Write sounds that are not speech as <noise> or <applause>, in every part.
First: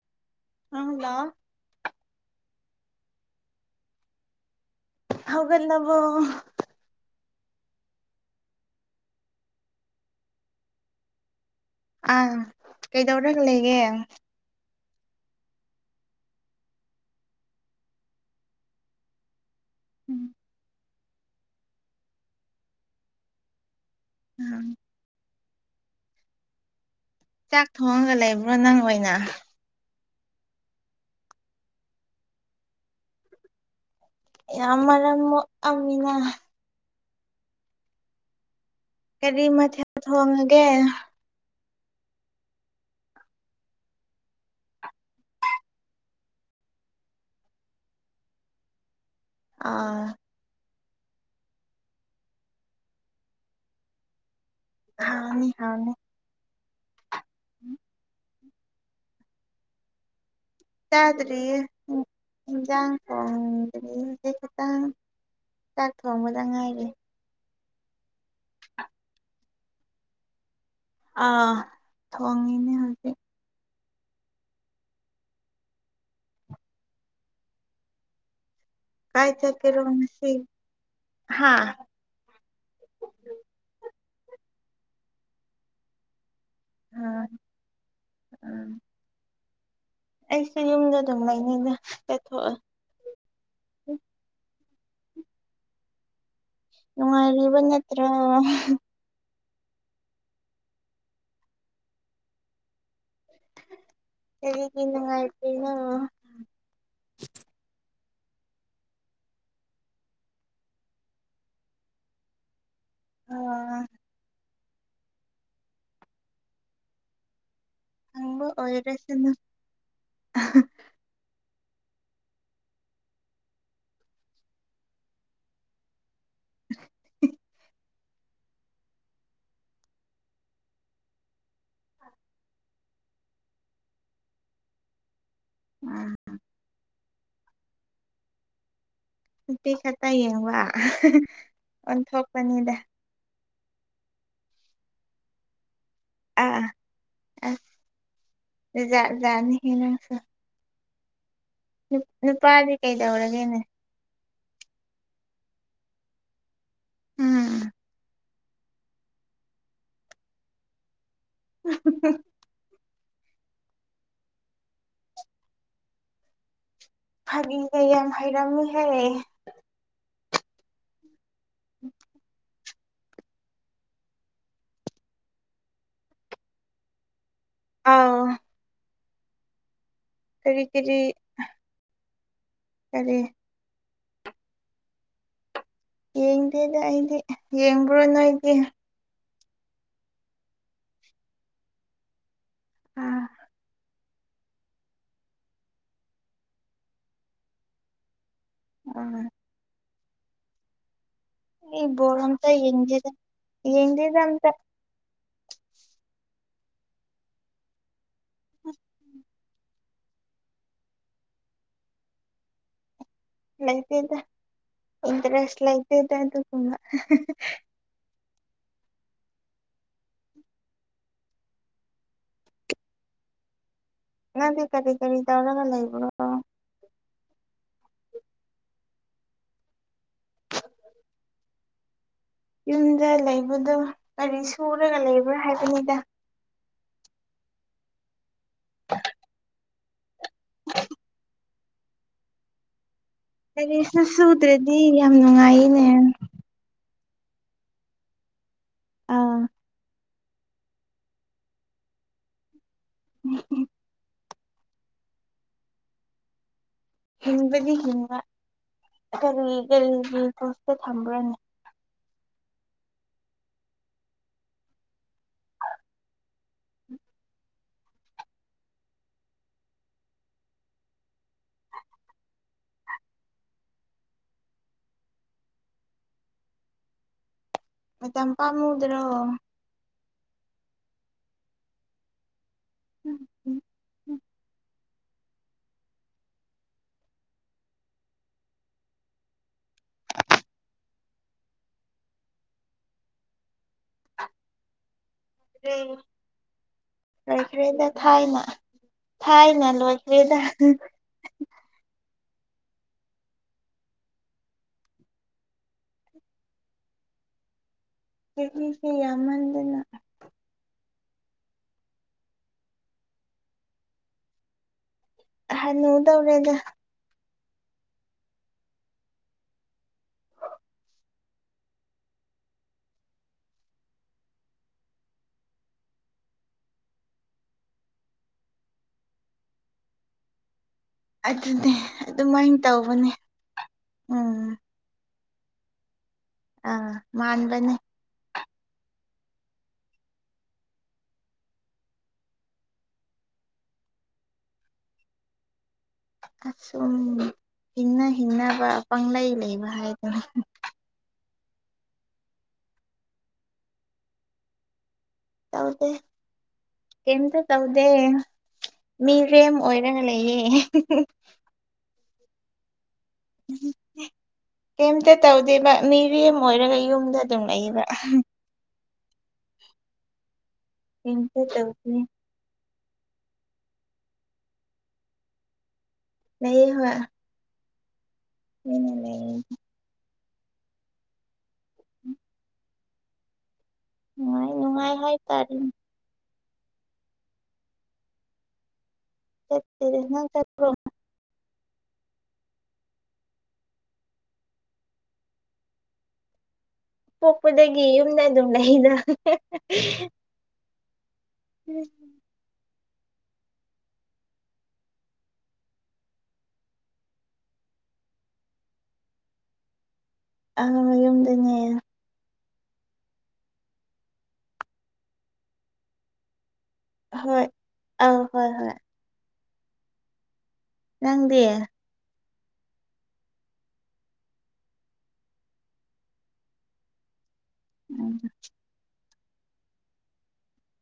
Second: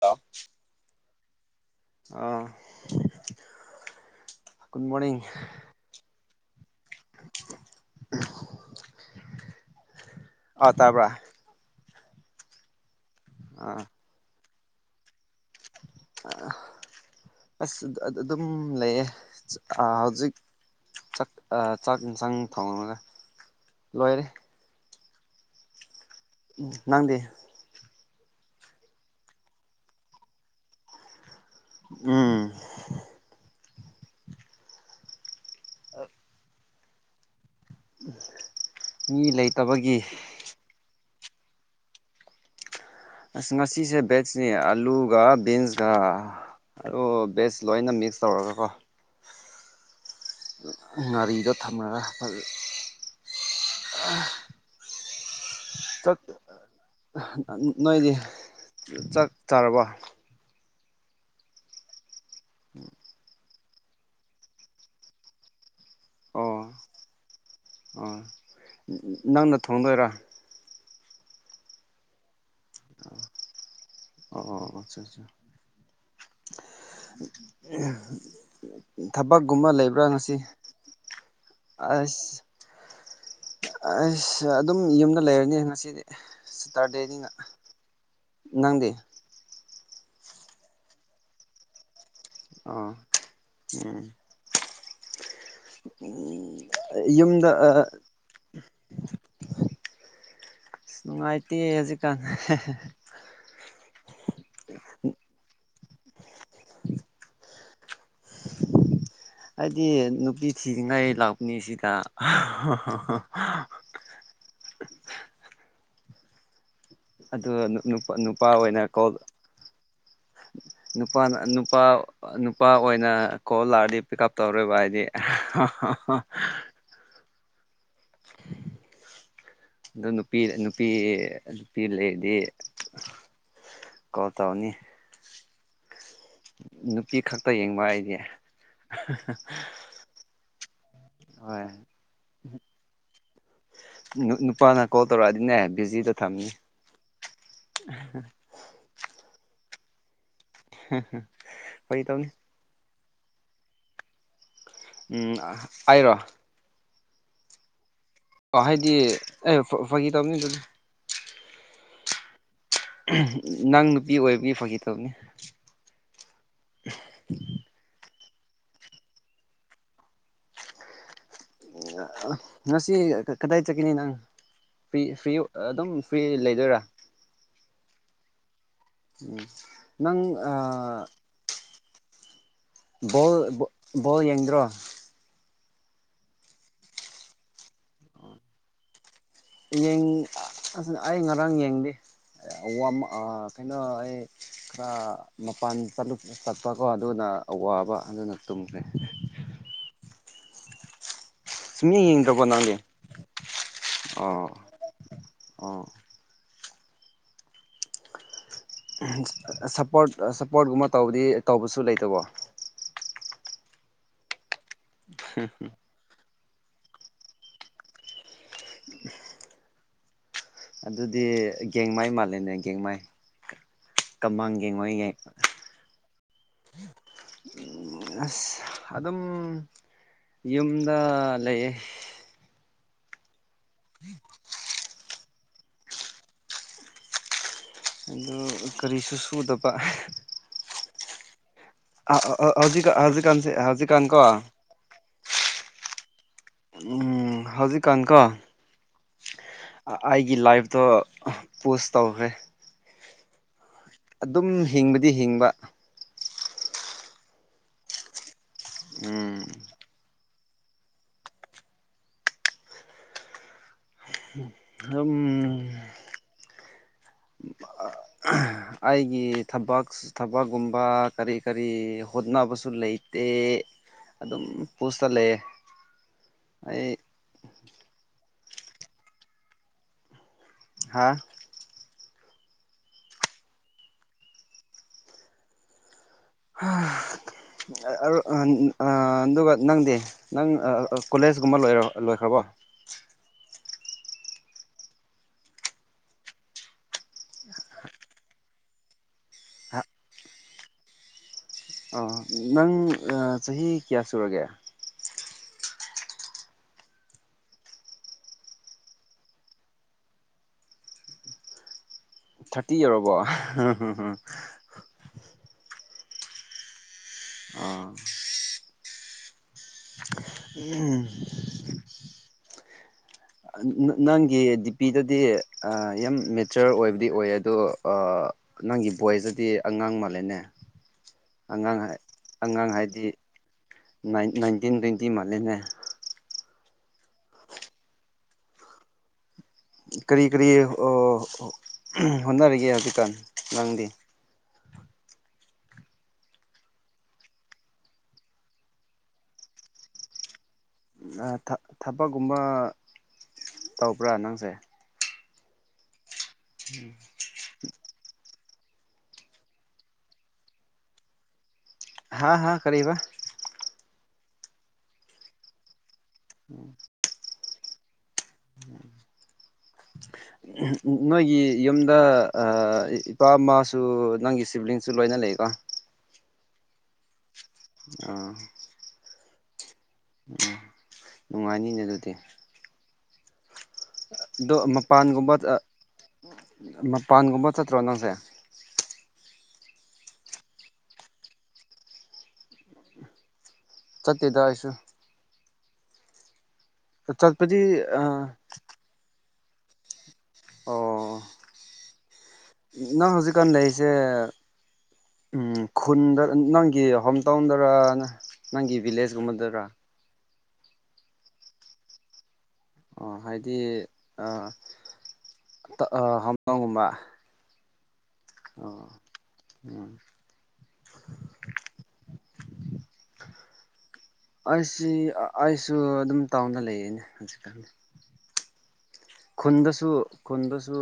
Hello ꯑ <unintelligible> ꯑ good ꯃꯣꯅꯤꯡ ꯍꯧꯒꯠꯂꯕꯣ ꯑ ꯇꯥꯕꯔꯥ ꯑꯥ ꯀꯩꯗꯧꯔꯒ ꯂꯩꯒꯦ ꯑꯥ ꯑꯁ ꯑꯗꯨꯝ ꯂꯩꯌꯦ ꯍꯧꯖꯤꯛ ꯆꯥꯛ ꯑꯦꯟꯁꯪ ꯊꯣꯡꯕꯅꯦ ꯂꯣꯏꯔꯦ ꯎꯝ ꯎꯝ ꯅꯪꯗꯤ ꯆꯥꯛ ꯊꯣꯡꯉꯒ ꯂꯩꯕ꯭ꯔꯣ ꯅꯪ ꯑꯣꯏꯅ ꯎꯝ ꯌꯥꯝ ꯃꯔꯝ ꯅꯣꯛ ꯑꯃꯃꯤꯅꯥ ꯎꯝ <unintelligible> ꯀꯔꯤ ꯃꯊꯦꯜ ꯊꯣꯡꯉꯒꯦ ꯑꯁ ꯉꯁꯤꯁꯦ ꯕꯦꯖꯅꯦ ꯑꯂꯨꯒ ꯕꯤꯟꯁꯀ ꯑꯂꯨ ꯚꯦꯖ ꯂꯣꯏꯅ ꯃꯤꯛꯁ ꯇꯧꯔꯒꯀꯣ ꯑꯥ ꯉꯥꯔꯤꯗ ꯊꯝꯂꯒ ꯐ <unintelligible> ꯍꯥꯡꯅꯤ ꯍꯅꯦ <unintelligible> ꯅꯣꯏꯗꯤ ꯆꯥꯛ ꯆꯥꯔꯕꯣ ꯆꯥꯗꯔꯤꯑ ꯍꯦꯟ ꯖꯥꯡ ꯊꯣꯡꯉꯏ ꯍꯧꯖꯤꯛꯇ ꯆꯥꯛ ꯊꯣꯡ ꯕ ꯗ ꯉꯥꯏꯔꯤ ꯑ ꯅꯪꯅ ꯊꯣꯡꯗꯣꯏꯔꯥ ꯑꯥ ꯊꯣꯡꯉꯤꯅꯦ ꯑꯣ ꯑꯆꯥ ꯑꯠꯆꯥ ꯀꯥꯏ ꯊꯕꯛꯀꯨꯝꯕ ꯆꯠꯀꯦꯔꯣ ꯂꯩꯕ꯭ꯔꯥ ꯉꯁꯤ ꯍꯥꯥ ꯑꯁ ꯑꯩꯁ ꯑꯗꯨꯝ ꯌꯨꯝꯗ ꯂꯩꯔꯅꯤ ꯉꯁꯤꯗꯤ ꯁꯇꯔꯗꯦꯅꯤꯅ ꯎꯝ ꯎꯝ ꯅꯪꯗꯤ ꯑꯩꯁꯨ ꯌꯨꯝꯗ ꯑꯗꯨꯝ ꯂꯩꯅꯤꯗ ꯆꯠꯊꯣꯛꯑꯣꯏ ꯑꯣ ꯎꯝ ꯌꯨꯝꯗ ꯅꯨꯡꯉꯥꯏꯔꯤꯕ ꯑ ꯅꯠꯇ꯭ꯔꯣ ꯅꯨꯡꯉꯥꯏꯇꯦ ꯍꯧꯖꯤꯛꯀꯥꯟ ꯍꯦꯍꯦ ꯀꯔꯤꯒꯤ ꯅꯨꯡꯉꯥꯏꯇ꯭ꯔꯤꯅꯣ <inaudible> <inaudible> ꯑꯗꯤ ꯅꯨꯄꯤ ꯊꯤꯅꯤꯡꯉꯥꯏ ꯂꯥꯛꯄꯅꯤ ꯁꯤꯗ <inaudible> ꯑꯗꯨ ꯅꯨꯞ ꯅꯨꯞ ꯍꯪꯕ ꯅꯨꯄꯥ ꯑꯣꯏꯅ ꯀꯣꯜ ꯑꯣꯏꯔꯁꯅꯨ ꯅꯨꯄꯥꯅ ꯅꯨꯄꯥ ꯅꯨꯄꯥ ꯑꯣꯏꯅ ꯀꯣꯜ ꯂꯥꯛꯔꯗꯤ ꯄꯤꯛꯎꯞ ꯇꯧꯔꯣꯏꯕ ꯑꯩꯗꯤ ꯑꯗꯣ ꯅꯨꯄꯤ ꯅꯨꯄꯤ ꯅꯨꯄꯤ ꯂꯩꯔꯗꯤ ꯀꯧ ꯇꯥꯎꯅꯤ ꯎꯝ ꯅꯨꯄꯤ ꯈꯛꯇ ꯌꯦꯡꯕ ꯑꯩꯗꯤ ꯑꯍ ꯅꯨꯄꯤ ꯈꯛꯇ ꯌꯦꯡꯕ ꯍꯣꯏ ꯑꯣꯟꯊꯣꯛꯄꯅꯤꯗ ꯅꯨ ꯅꯨꯄꯥꯅ ꯀꯣꯜ ꯇꯧꯔꯛꯑꯗꯤꯅꯦ ꯕꯤꯖꯤꯗ ꯊꯝꯅꯤ ꯑꯥ <inaudible> <inaudible> ꯖꯥꯠꯖꯥꯠꯅꯤꯍꯦ ꯅꯪꯁꯨ ꯍꯍ ꯅꯨꯄꯥꯗꯤ ꯀꯩꯗꯧꯔꯒꯦꯅꯦ ꯎꯝ ꯑꯩꯔꯣ ꯎꯝ ꯑ ꯍꯥꯏꯗꯤ ꯑꯦ ꯐ ꯐꯒꯤ ꯇꯕꯅꯤ ꯑꯗꯨꯗꯤ ꯎꯝꯍꯝꯍꯝ ꯅꯪ ꯅꯨꯄꯤ ꯑꯣꯏꯕꯒꯤ ꯐꯒꯤ ꯇꯧꯕꯅꯤ ꯐꯥꯒꯤꯒ ꯌꯥꯝ ꯍꯩꯔꯝꯃꯤꯍꯦ <inaudible> ꯉꯁꯤ ꯀꯗꯥꯏ ꯆꯠꯀꯅꯤ ꯅꯪ ꯐ꯭ꯔꯤ ꯐ꯭ꯔꯤ ꯑꯗꯨꯝ ꯐ꯭ꯔꯤ ꯂꯩꯗꯣꯏꯔꯥ ꯑꯥꯎ <inaudible> ꯅꯪ ꯀꯔꯤ ꯀꯔꯤ ꯑꯥ ꯀꯔꯤ ꯕꯣꯜ ꯕ ꯕꯣꯜ ꯌꯦꯡꯗ꯭ꯔꯣ ꯌꯦꯡꯗꯦꯗ ꯑꯩꯗꯤ ꯌꯦꯡꯕ꯭ꯔꯣ ꯅꯣꯏꯗꯤ ꯌꯦꯡ ꯑꯥ ꯑꯩ ꯉꯔꯥꯡ ꯌꯦꯡꯗꯦ ꯑꯥ <inaudible> ꯀꯩꯅꯣ ꯑꯩ ꯈ꯭ꯔꯥ ꯃꯄꯥꯟ ꯆꯠꯂꯨ ꯆꯠꯄꯀꯣ ꯑꯗꯨꯅ ꯑꯋꯥꯕ ꯑꯗꯨꯅ ꯇꯨꯝꯈ꯭ꯔꯦ ꯑꯥ ꯑꯩ ꯁꯨꯡꯌꯦꯡ ꯕꯣꯜ ꯌꯦꯡꯗ꯭ꯔꯕꯣ ꯑꯝꯇ ꯅꯪꯗꯤ ꯌꯦꯡꯗꯦꯗ ꯌꯦꯡꯗꯦꯗ ꯑꯣ ꯑꯝꯇ <inaudible> <inaudible> ꯁꯞꯄꯣꯔꯠ ꯁꯞꯄꯣꯔꯠꯀꯨꯝꯕ ꯇꯧꯕꯗꯤ ꯇꯧꯕꯁꯨ ꯂꯩꯇꯕꯣ ꯂꯩꯇꯦꯗ ꯏꯟꯇꯔꯦꯁ ꯂꯩꯇꯗ ꯑꯗꯨꯒꯨꯝꯕ ꯑꯗꯨꯗꯤ ꯒꯦꯡꯃꯥꯏ ꯃꯥꯜꯂꯦꯅꯦ ꯒꯦꯡꯃꯥꯏ ꯀꯃꯥꯡ ꯅꯪꯗꯤ ꯀꯔꯤ ꯒꯦꯡꯃꯥꯏ ꯒꯦꯡ ꯀꯔꯤ ꯇꯧꯔꯒ ꯂꯩꯕꯔꯣ ꯑꯁ ꯑꯗꯨꯝ ꯌꯨꯝꯗ ꯂꯩꯌꯦ ꯌꯨꯝꯗ ꯂꯩꯕꯗꯨ ꯀꯔꯤ ꯁꯨꯔꯒ ꯂꯩꯕ꯭ꯔꯥ ꯍꯥꯏꯕꯅꯤꯗ ꯑꯗꯨ ꯀꯔꯤꯁꯨ ꯁꯨꯗꯕ ꯑꯥ ꯑꯥ ꯑꯥ ꯍꯧꯖꯤꯀꯥꯟ ꯍꯖꯤꯀꯥꯟꯖꯦ ꯍꯧꯖꯤꯀꯥꯟ ꯀꯣ ꯗꯤ ꯔꯥꯝ ꯅꯨꯡꯉꯥꯏꯌꯤꯅꯦ ꯎꯝ ꯍꯧꯖꯤꯛꯀꯥꯟ ꯀꯣ ꯑꯥ ꯑꯩꯒꯤ ꯂꯥꯏꯐꯇꯣ ꯄꯨꯁ ꯇꯧꯈ꯭ꯔꯦ <inaudible> ꯑꯗꯨꯝ ꯍꯤꯡꯕꯗꯤ ꯍꯤꯡꯕ ꯍꯤꯡꯕꯗꯤ ꯍꯤꯡꯕ ꯎꯝ ꯀꯔꯤ ꯀꯔꯤꯒꯤ ꯄꯣꯁꯇ ꯊꯝꯕ꯭ꯔꯥꯅꯦ ꯍꯝ <inaudible> ꯑꯩꯒꯤ ꯊꯕꯛꯁ ꯊꯕꯛꯒꯨꯝꯕ ꯀꯔꯤ ꯀꯔꯤ ꯍꯣꯠꯅꯕꯁꯨ ꯂꯩꯇꯦ ꯑꯗꯨꯝ ꯄꯨꯁꯇꯥ ꯂꯩꯌꯦ ꯑꯩ ꯃꯇꯝ ꯄꯥꯝꯃꯨꯗ꯭ꯔꯣ ꯍꯥꯥ <unintelligible> ꯍꯥ ꯑꯔꯨ ꯑꯗꯨꯒ ꯅꯪꯗꯤ ꯅꯪ ꯀꯣꯂꯦꯖꯒꯨꯝꯕ ꯂꯣꯏꯔꯤ ꯂꯣꯏꯈ꯭ꯔꯥꯕꯣ ꯔꯩ ꯂꯣꯢꯈ꯭ꯔꯦꯗ ꯊꯥꯏꯅꯦ ꯊꯥꯏꯅ ꯂꯣꯏꯈ꯭ꯔꯦꯗ ꯑ ꯅꯪ ꯆꯍꯤ ꯀꯌꯥ ꯁꯨꯔꯒꯦ ꯆꯍꯤꯁꯦ ꯌꯥꯝꯃꯟꯗꯅ ꯊꯥꯔꯇꯤ ꯌꯧꯔꯕꯣ ꯍꯥꯅꯨꯗꯧꯔꯦꯗꯥ ꯑꯥ <inaudible> ꯅꯪꯒꯤ ꯗꯤꯄꯤꯗꯗꯤ ꯌꯥꯝ ꯃꯦꯆꯤꯌꯣꯔ ꯑꯣꯏꯕꯗꯤ ꯑꯣꯏꯌꯦ ꯑꯗꯣ ꯑꯥ ꯅꯪꯒꯤ ꯚꯣꯏꯁꯇꯗꯤ ꯑꯉꯥꯡ ꯃꯥꯜꯂꯦꯅꯦ ꯑꯗꯨꯅꯦ ꯑꯉꯥꯡ ꯑꯗꯨꯃꯥꯏꯅ ꯑꯉꯥꯡ ꯍꯥꯏꯗꯤ ꯇꯧꯕꯅꯦ ꯎꯝ ꯅꯥꯏꯟꯇꯤꯟ ꯇ꯭ꯋꯦꯟꯇꯤ ꯃꯥꯜꯂꯦꯅꯦ ꯑꯥ ꯃꯥꯟꯕꯅꯦ ꯀꯔꯤ ꯀꯔꯤ ꯍꯣꯠꯅꯔꯤꯒꯦ ꯍꯧꯖꯤꯛꯀꯥꯟ ꯅꯪꯗꯤ ꯑꯁꯨꯝ ꯍꯤꯡꯅ ꯍꯤꯡꯅꯕ ꯄꯪꯂꯩ ꯂꯩꯕ ꯍꯥꯏꯗꯨꯅꯤ ꯊꯕꯛꯀꯨꯝꯕ ꯇꯧꯕ꯭ꯔꯥ ꯅꯪꯖꯦ ꯇꯧꯗꯦ ꯀꯩꯝꯇ ꯇꯧꯗꯦ ꯃꯤꯔꯦꯝ ꯑꯣꯏꯔꯒ ꯂꯩꯌꯦ ꯍꯥ ꯍꯥ ꯀꯔꯤꯕꯥ ꯀꯩꯝꯇ ꯇꯧꯗꯦꯕ ꯃꯤꯔꯦꯝ ꯑꯣꯏꯔꯒ ꯌꯨꯝꯗ ꯗꯨꯝ ꯂꯩꯌꯦꯕ ꯀꯩꯝꯇ ꯅꯣꯏꯒꯤ ꯇꯧꯗꯦ ꯌꯨꯝꯗ ꯑ ꯏꯄꯥ ꯃꯥꯁꯨ ꯅꯪꯒꯤ ꯁꯤꯕ꯭ꯂꯤꯡꯁꯨ ꯂꯣꯏꯅ ꯂꯩꯀꯣ ꯂꯩꯌꯦ ꯍꯣꯢ ꯑꯥ <inaudible> ꯎꯝ ꯅꯨꯡꯉꯥꯏꯅꯤꯅꯦ ꯑꯗꯨꯗꯤ ꯅꯨꯡꯉꯥꯏ ꯑꯗꯣ ꯅꯨꯡꯉꯥꯏ ꯃꯄꯥꯟꯒꯨꯝꯕ ꯍꯥꯏꯇꯥꯔꯦ ꯃꯄꯥꯟꯒꯨꯝꯕ ꯆꯠꯇ꯭ꯔꯣ ꯅꯪꯁꯦ ꯆꯠꯇꯦꯗꯥ ꯅꯪ ꯆꯠꯄ꯭ꯔꯣ ꯆꯠꯇꯦꯗ ꯑꯩꯁꯨ ꯆꯠꯄꯗꯤ ꯄꯣꯛꯄꯗꯒꯤ ꯌꯨꯝꯗ ꯑꯗꯨꯝ ꯂꯩꯗ ꯑꯣ ꯅꯪ ꯍꯧꯖꯤꯛꯀꯥꯟ ꯂꯩꯁꯦ ꯎꯝ ꯈꯨꯟꯗ ꯅꯪꯒꯤ ꯍꯣꯝ ꯇꯥꯎꯟꯗꯔ ꯅ ꯅꯪꯒꯤ ꯚꯤꯂꯦꯖꯀꯨꯝꯕꯗꯔꯥ ꯑ ꯌꯨꯝꯗꯅꯦ ꯑꯣ ꯍꯥꯏꯗꯤ ꯍꯦꯝꯗꯣꯡꯒꯨꯝꯕ ꯍꯣꯏ ꯑꯧ ꯍꯣꯏ ꯍꯣꯏ ꯑꯣ ꯎꯝ ꯅꯪꯗꯤ ꯑꯩꯁꯤ ꯑꯩꯁꯨ ꯑꯗꯨꯝ ꯇꯥꯎꯟꯗ ꯂꯩꯌꯦꯅꯦ ꯍꯧꯖꯤꯛꯀꯥꯟ <inaudible> ꯈꯨꯟꯗꯁꯨ ꯈꯨꯟꯗꯁꯨ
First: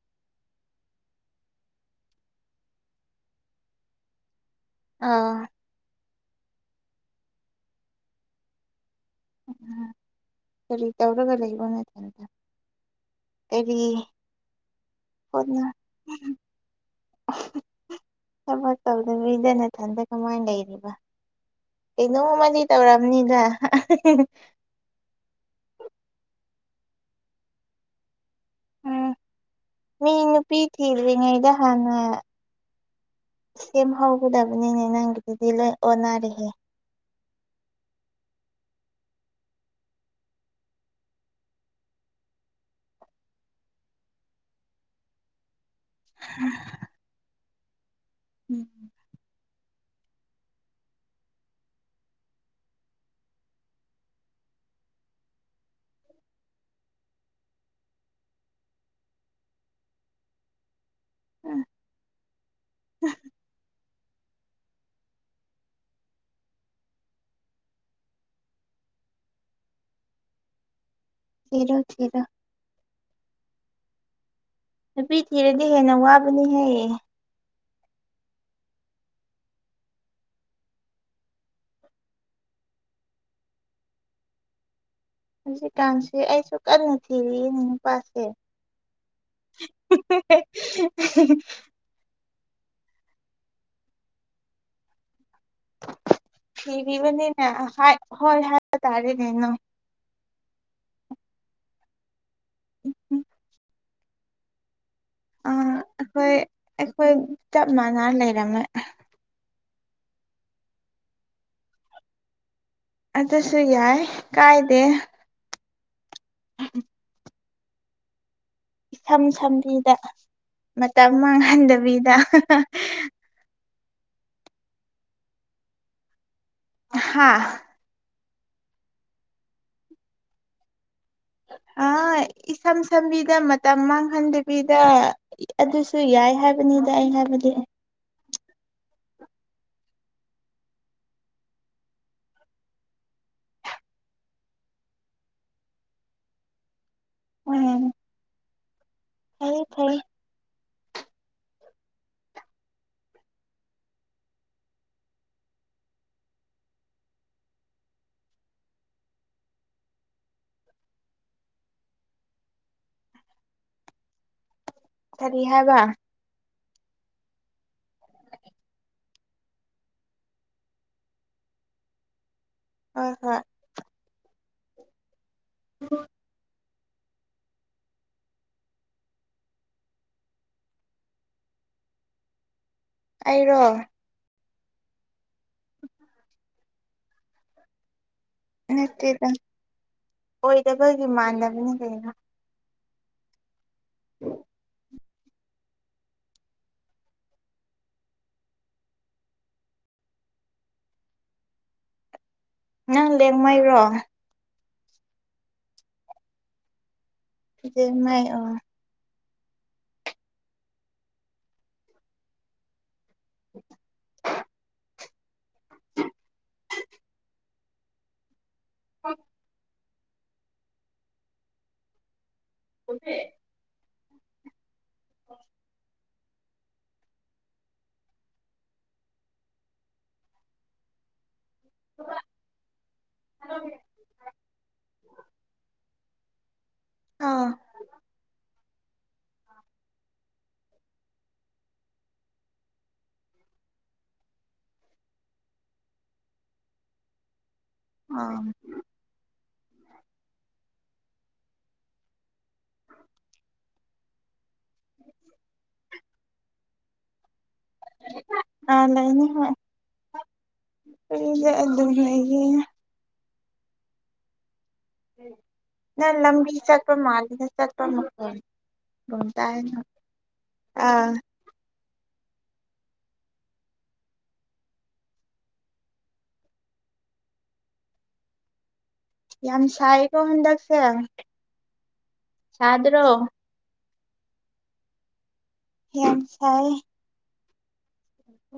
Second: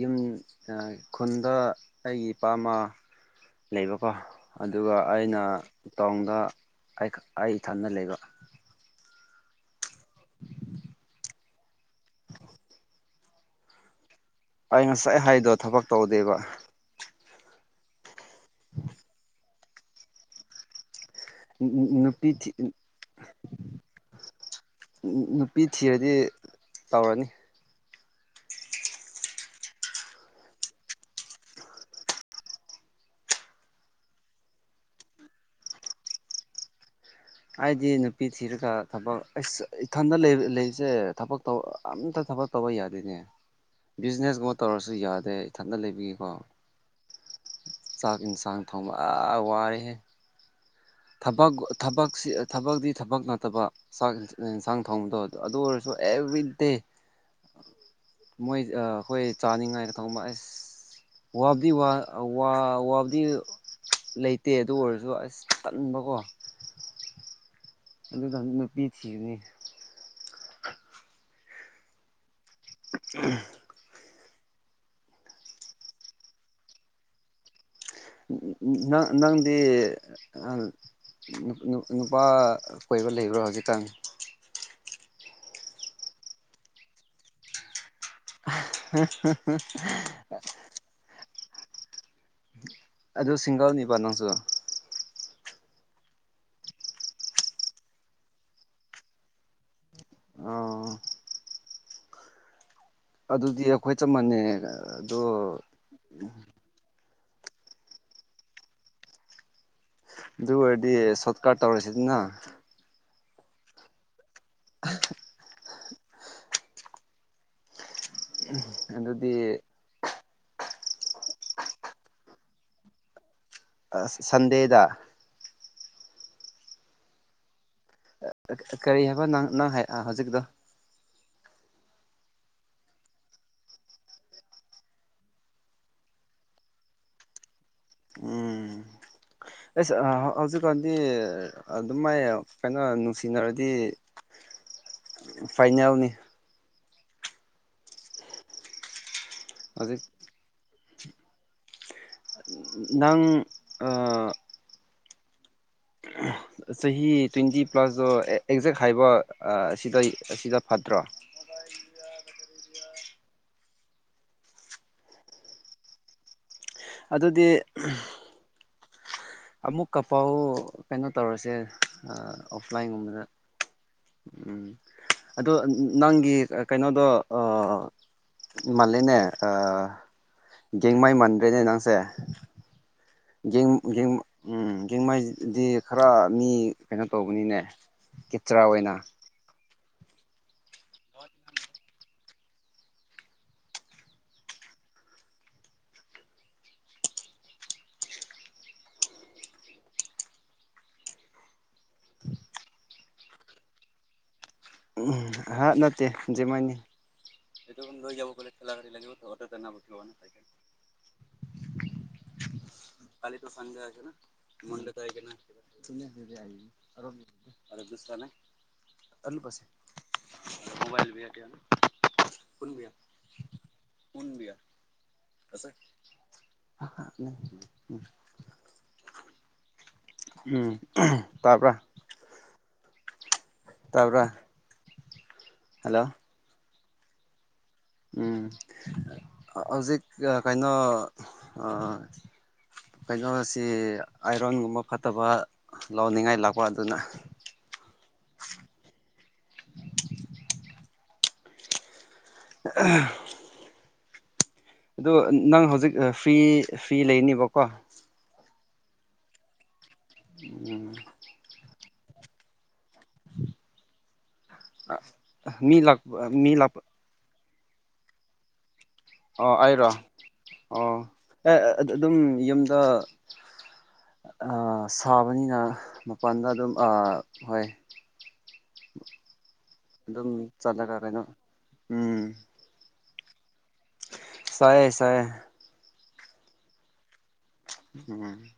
ꯌꯨꯝ ꯈꯨꯟꯗ ꯑꯩꯒꯤ ꯏꯄꯥꯃꯥ ꯂꯩꯕꯀꯣ ꯑꯗꯨꯒ ꯑꯩꯅ ꯑꯥ ꯇꯥꯎꯟꯗ ꯑꯩ ꯏꯊꯟꯗ ꯂꯩꯕ ꯎꯝ ꯀꯔꯤ ꯇꯧꯔꯒ ꯂꯩꯕꯅ ꯑꯦꯔꯤ ꯑꯩ ꯉꯁꯥꯏ ꯍꯥꯏꯗꯣ ꯊꯕꯛ ꯇꯧꯗꯦꯕ ꯊꯕꯛ ꯇꯧꯗꯕꯤꯗ ꯅꯊꯟꯗ ꯀꯃꯥꯏꯅ ꯂꯩꯔꯤꯕ ꯅꯨꯄꯤ ꯀꯩꯅꯣꯃꯃꯗꯤ ꯇꯧꯔꯝꯅꯤꯗ ꯅꯨꯄꯤ ꯊꯤꯔꯗꯤ ꯇꯧꯔꯅꯤ ꯎꯝ ꯃꯤ ꯅꯨꯄꯤ ꯊꯤꯗ꯭ꯔꯤꯉꯩꯗ ꯍꯥꯟꯅ ꯁꯦꯝ ꯍꯧꯒꯗꯕꯅꯤꯅꯦ ꯅꯪꯒꯤꯗꯨꯗꯤ ꯂꯣꯏ ꯑꯣꯟꯅꯔꯤꯍꯦ ꯑꯩꯗꯤ ꯅꯨꯄꯤ ꯊꯤꯔꯒ ꯊꯕꯛ ꯑꯩ ꯏꯊꯟꯗ ꯂꯩꯔꯤꯁꯦ ꯊꯕꯛ ꯇꯧ ꯑꯝꯇ ꯊꯕꯛ ꯇꯧꯕ ꯌꯥꯗꯣꯏꯅꯦ ꯕꯤꯖꯤꯅꯦꯁꯒꯨꯝꯕ ꯇꯧꯔꯁꯨ ꯌꯥꯗꯦ ꯏꯊꯟꯗ ꯂꯩꯕꯒꯤ ꯑꯣ ꯆꯥꯛ ꯌꯦꯟꯁꯥꯡ ꯎꯝ ꯊꯣꯡꯕ ꯋꯥꯔꯦꯍꯦ ꯊꯕꯛ ꯊꯕꯛ ꯊꯕꯛꯇꯤ ꯊꯕꯛ ꯅꯠꯇꯕ ꯆꯥꯛ ꯌꯦꯟꯁꯥꯡ ꯊꯣꯡꯕꯗꯣ ꯑꯗꯨ ꯑꯣꯏꯔꯁꯨ ꯑꯦꯚ꯭ꯔꯤꯗꯦ ꯃꯣꯏ ꯑꯩꯈꯣꯏ ꯆꯥꯅꯤꯡꯉꯥꯏꯗ ꯊꯣꯡꯕ ꯑꯁ ꯎꯝ ꯋꯥꯕꯨꯗꯤ ꯋꯥꯕꯨꯗꯤ ꯂꯩꯇꯦ ꯑꯗꯨ ꯑꯣꯏꯔꯁꯨ ꯑꯁ ꯇꯠꯕꯀꯣ ꯑꯗꯨꯗ ꯅꯨꯄꯤ ꯊꯤꯔꯅꯤ ꯊꯤꯔꯣ ꯊꯤꯔꯣ <inaudible> ꯅꯨꯄꯤ ꯊꯤꯔꯗꯤ ꯍꯦꯟꯅ ꯋꯥꯕꯅꯤꯍꯦ ꯎꯝ ꯅꯪ ꯅꯪꯗꯤ ꯑ ꯅꯨꯄꯥ ꯀꯣꯏꯕ ꯂꯩꯕ꯭ꯔꯣ ꯍꯧꯖꯤꯛ ꯀꯥꯟ ꯍꯧꯖꯤꯛꯀꯥꯟꯁꯤꯗꯤ ꯑꯩꯁꯨ ꯀꯟꯅ ꯊꯤꯔꯤꯅꯦ ꯅꯨꯄꯥꯁꯦ <inaudible> <inaudible> ꯑꯗꯨ ꯁꯤꯡꯒꯜꯅꯤꯕ ꯅꯪꯁꯨ ꯊꯤꯔꯤꯕꯅꯤꯅꯦ ꯍꯣꯏ ꯍꯥꯏꯕ ꯇꯥꯔꯦꯅꯦ ꯅ ꯑꯣ ꯑꯗꯨꯗꯤ ꯑꯩꯈꯣꯏ ꯆꯞ ꯃꯥꯟꯅꯦ ꯑꯗꯣ ꯑ ꯑꯩꯈꯣꯏ ꯑꯩꯈꯣꯏ ꯆꯞ ꯃꯥꯟꯅ ꯂꯩꯔꯝꯃꯦ ꯑꯗꯨ ꯑꯣꯏꯔꯗꯤ ꯁꯣꯔꯠꯀꯥꯠ ꯇꯧꯔꯁꯤꯅ ꯑꯗꯁꯨ ꯌꯥꯏ ꯀꯥꯏꯗꯦ ꯎꯝ <inaudible> ꯏꯁꯝ ꯑꯗꯨꯗꯤ ꯁꯝꯕꯤꯗ ꯃꯇꯝ ꯃꯥꯡꯍꯟꯗꯕꯤꯗ ꯁꯟꯗꯦꯗ ꯍꯥꯥ ꯀꯔꯤ ꯍꯥꯏꯕ ꯅꯪ ꯅꯪ ꯍꯥꯏ ꯍꯧꯖꯤꯛꯇꯣ ꯑ ꯏꯁꯝ ꯁꯝꯕꯤꯗ ꯃꯇꯝ ꯃꯥꯡꯍꯟꯗꯕꯤꯗ ꯑꯗꯨꯁꯨ ꯌꯥꯏ ꯍꯥꯏꯕꯅꯤꯗ ꯑꯩ ꯍꯥꯏꯕꯗꯤ꯫ ꯑꯦꯁ ꯍꯧꯖꯤꯛꯀꯥꯟꯗꯤ ꯑꯗꯨꯝ ꯃꯥꯏ ꯀꯩꯅꯣ ꯅꯨꯡꯁꯤꯅꯔꯗꯤ꯫ <inaudible> ꯐꯥꯏꯩꯅꯜꯅꯤ꯫ ꯎꯝ ꯐꯩꯌꯦ ꯍꯧꯖꯤꯛ ꯐꯩꯌꯦ꯫ ꯅꯪ ꯑꯥ <inaudible> ꯆꯍꯤ ꯇ꯭ꯋꯦꯟꯇꯤ ꯄ꯭ꯂꯁꯇꯣ ꯑꯦꯛꯖꯦꯛ ꯍꯥꯏꯕ ꯑꯁꯤꯗ ꯑꯁꯤꯗ ꯐꯠꯇ꯭ꯔꯣ ꯀꯔꯤ ꯍꯥꯏꯕ ꯑꯗꯨꯗꯤ ꯑꯃꯨꯛ ꯀꯄꯥꯎ ꯀꯩꯅꯣ ꯇꯧꯔꯁꯦ꯫ ꯍꯣꯏ ꯑꯣꯐꯂꯥꯏꯟꯒꯨꯝꯕꯗ ꯍꯣꯏ ꯎꯝ ꯑꯗꯣ ꯅꯪꯒꯤ ꯀꯩꯅꯣꯗꯣ ꯑꯥ ꯃꯥꯜꯂꯦꯅꯦ ꯒꯦꯡꯃꯥꯏ ꯃꯟꯗ꯭ꯔꯦꯅꯦ ꯅꯪꯁꯦ꯫ ꯑꯩꯔꯣ ꯖꯦꯡ ꯖꯦꯡ ꯎꯝ ꯖꯦꯡꯃꯥꯏꯗꯤ ꯈꯔ ꯃꯤ ꯀꯩꯅꯣ ꯇꯧꯕꯅꯤꯅꯦ꯫ ꯀꯦꯇ꯭ꯔꯥ ꯑꯣꯏꯅ ꯅꯠꯇꯦꯗ ꯑꯣꯏꯗꯕꯒꯤ ꯃꯥꯟꯗꯅꯤ ꯀꯩꯅꯣ꯫ <inaudible> ꯅꯪ ꯂꯦꯡꯉꯩꯔꯣ? ꯎꯝ ꯍꯥ ꯅꯇꯦ ꯖꯦꯡꯃꯥꯏꯅꯤ ꯫ <inaudible> ꯂꯦꯡꯃꯩ ꯑꯣ <unintelligible> <unintelligible> <unintelligible> <unintelligible> <unintelligible> ꯎꯝ ꯎꯝ ꯇꯥꯕꯔꯥ <unintelligible> ꯇꯥꯕꯔꯥ ꯍꯜꯂꯣ ꯑꯥ ꯎꯝ ꯍꯧꯖꯤꯛ ꯀꯩꯅꯣ ꯑꯥ ꯀꯩꯅꯣꯁꯤ ꯑꯥꯏꯔꯣꯟꯒꯨꯝꯕ ꯐꯠꯇꯕ ꯂꯥꯎꯅꯤꯡꯉꯥꯏ ꯂꯥꯛꯄ ꯑꯗꯨꯅ ꯑꯥ <inaudible> ꯑꯗꯣ ꯅꯪ ꯍꯧꯖꯤꯛ ꯐ꯭ꯔꯤ ꯐ꯭ꯔꯤ ꯂꯩꯅꯤꯕꯀꯣ ꯑꯥ ꯂꯩꯅꯤꯍꯦ ꯎꯝ ꯍꯥꯏꯗ ꯑꯗꯨꯝ ꯍꯥꯏꯌꯦ꯫ ꯃꯤ ꯂꯥꯛ ꯅꯪ ꯃꯤ ꯂꯝꯕꯤ ꯂꯥꯛꯄ ꯆꯠꯄ ꯃꯥꯜꯂꯦꯅ ꯆꯠꯄ ꯃꯈꯑꯣꯟ ꯝꯈꯣꯟ ꯑꯣ ꯇꯥꯏꯅ ꯑꯩꯔꯣ ꯑꯣ ꯑꯥ ꯑꯦ ꯑꯗꯨꯝ ꯌꯨꯝꯗ ꯁꯥꯕꯅꯤꯅ ꯃꯄꯥꯟꯗ ꯑꯗꯨꯝ ꯍꯣꯏ <inaudible> ꯌꯥꯝ ꯁꯥꯏꯀꯣ ꯑꯗꯨꯝ ꯍꯟꯗꯛꯁꯦ ꯆꯠꯂꯒ ꯀꯩꯅꯣ ꯁꯥꯗ꯭ꯔꯣ? ꯁꯌꯦ ꯁꯌꯦ꯫ ꯌꯥꯝ ꯁꯥꯏ꯫ ꯎꯝ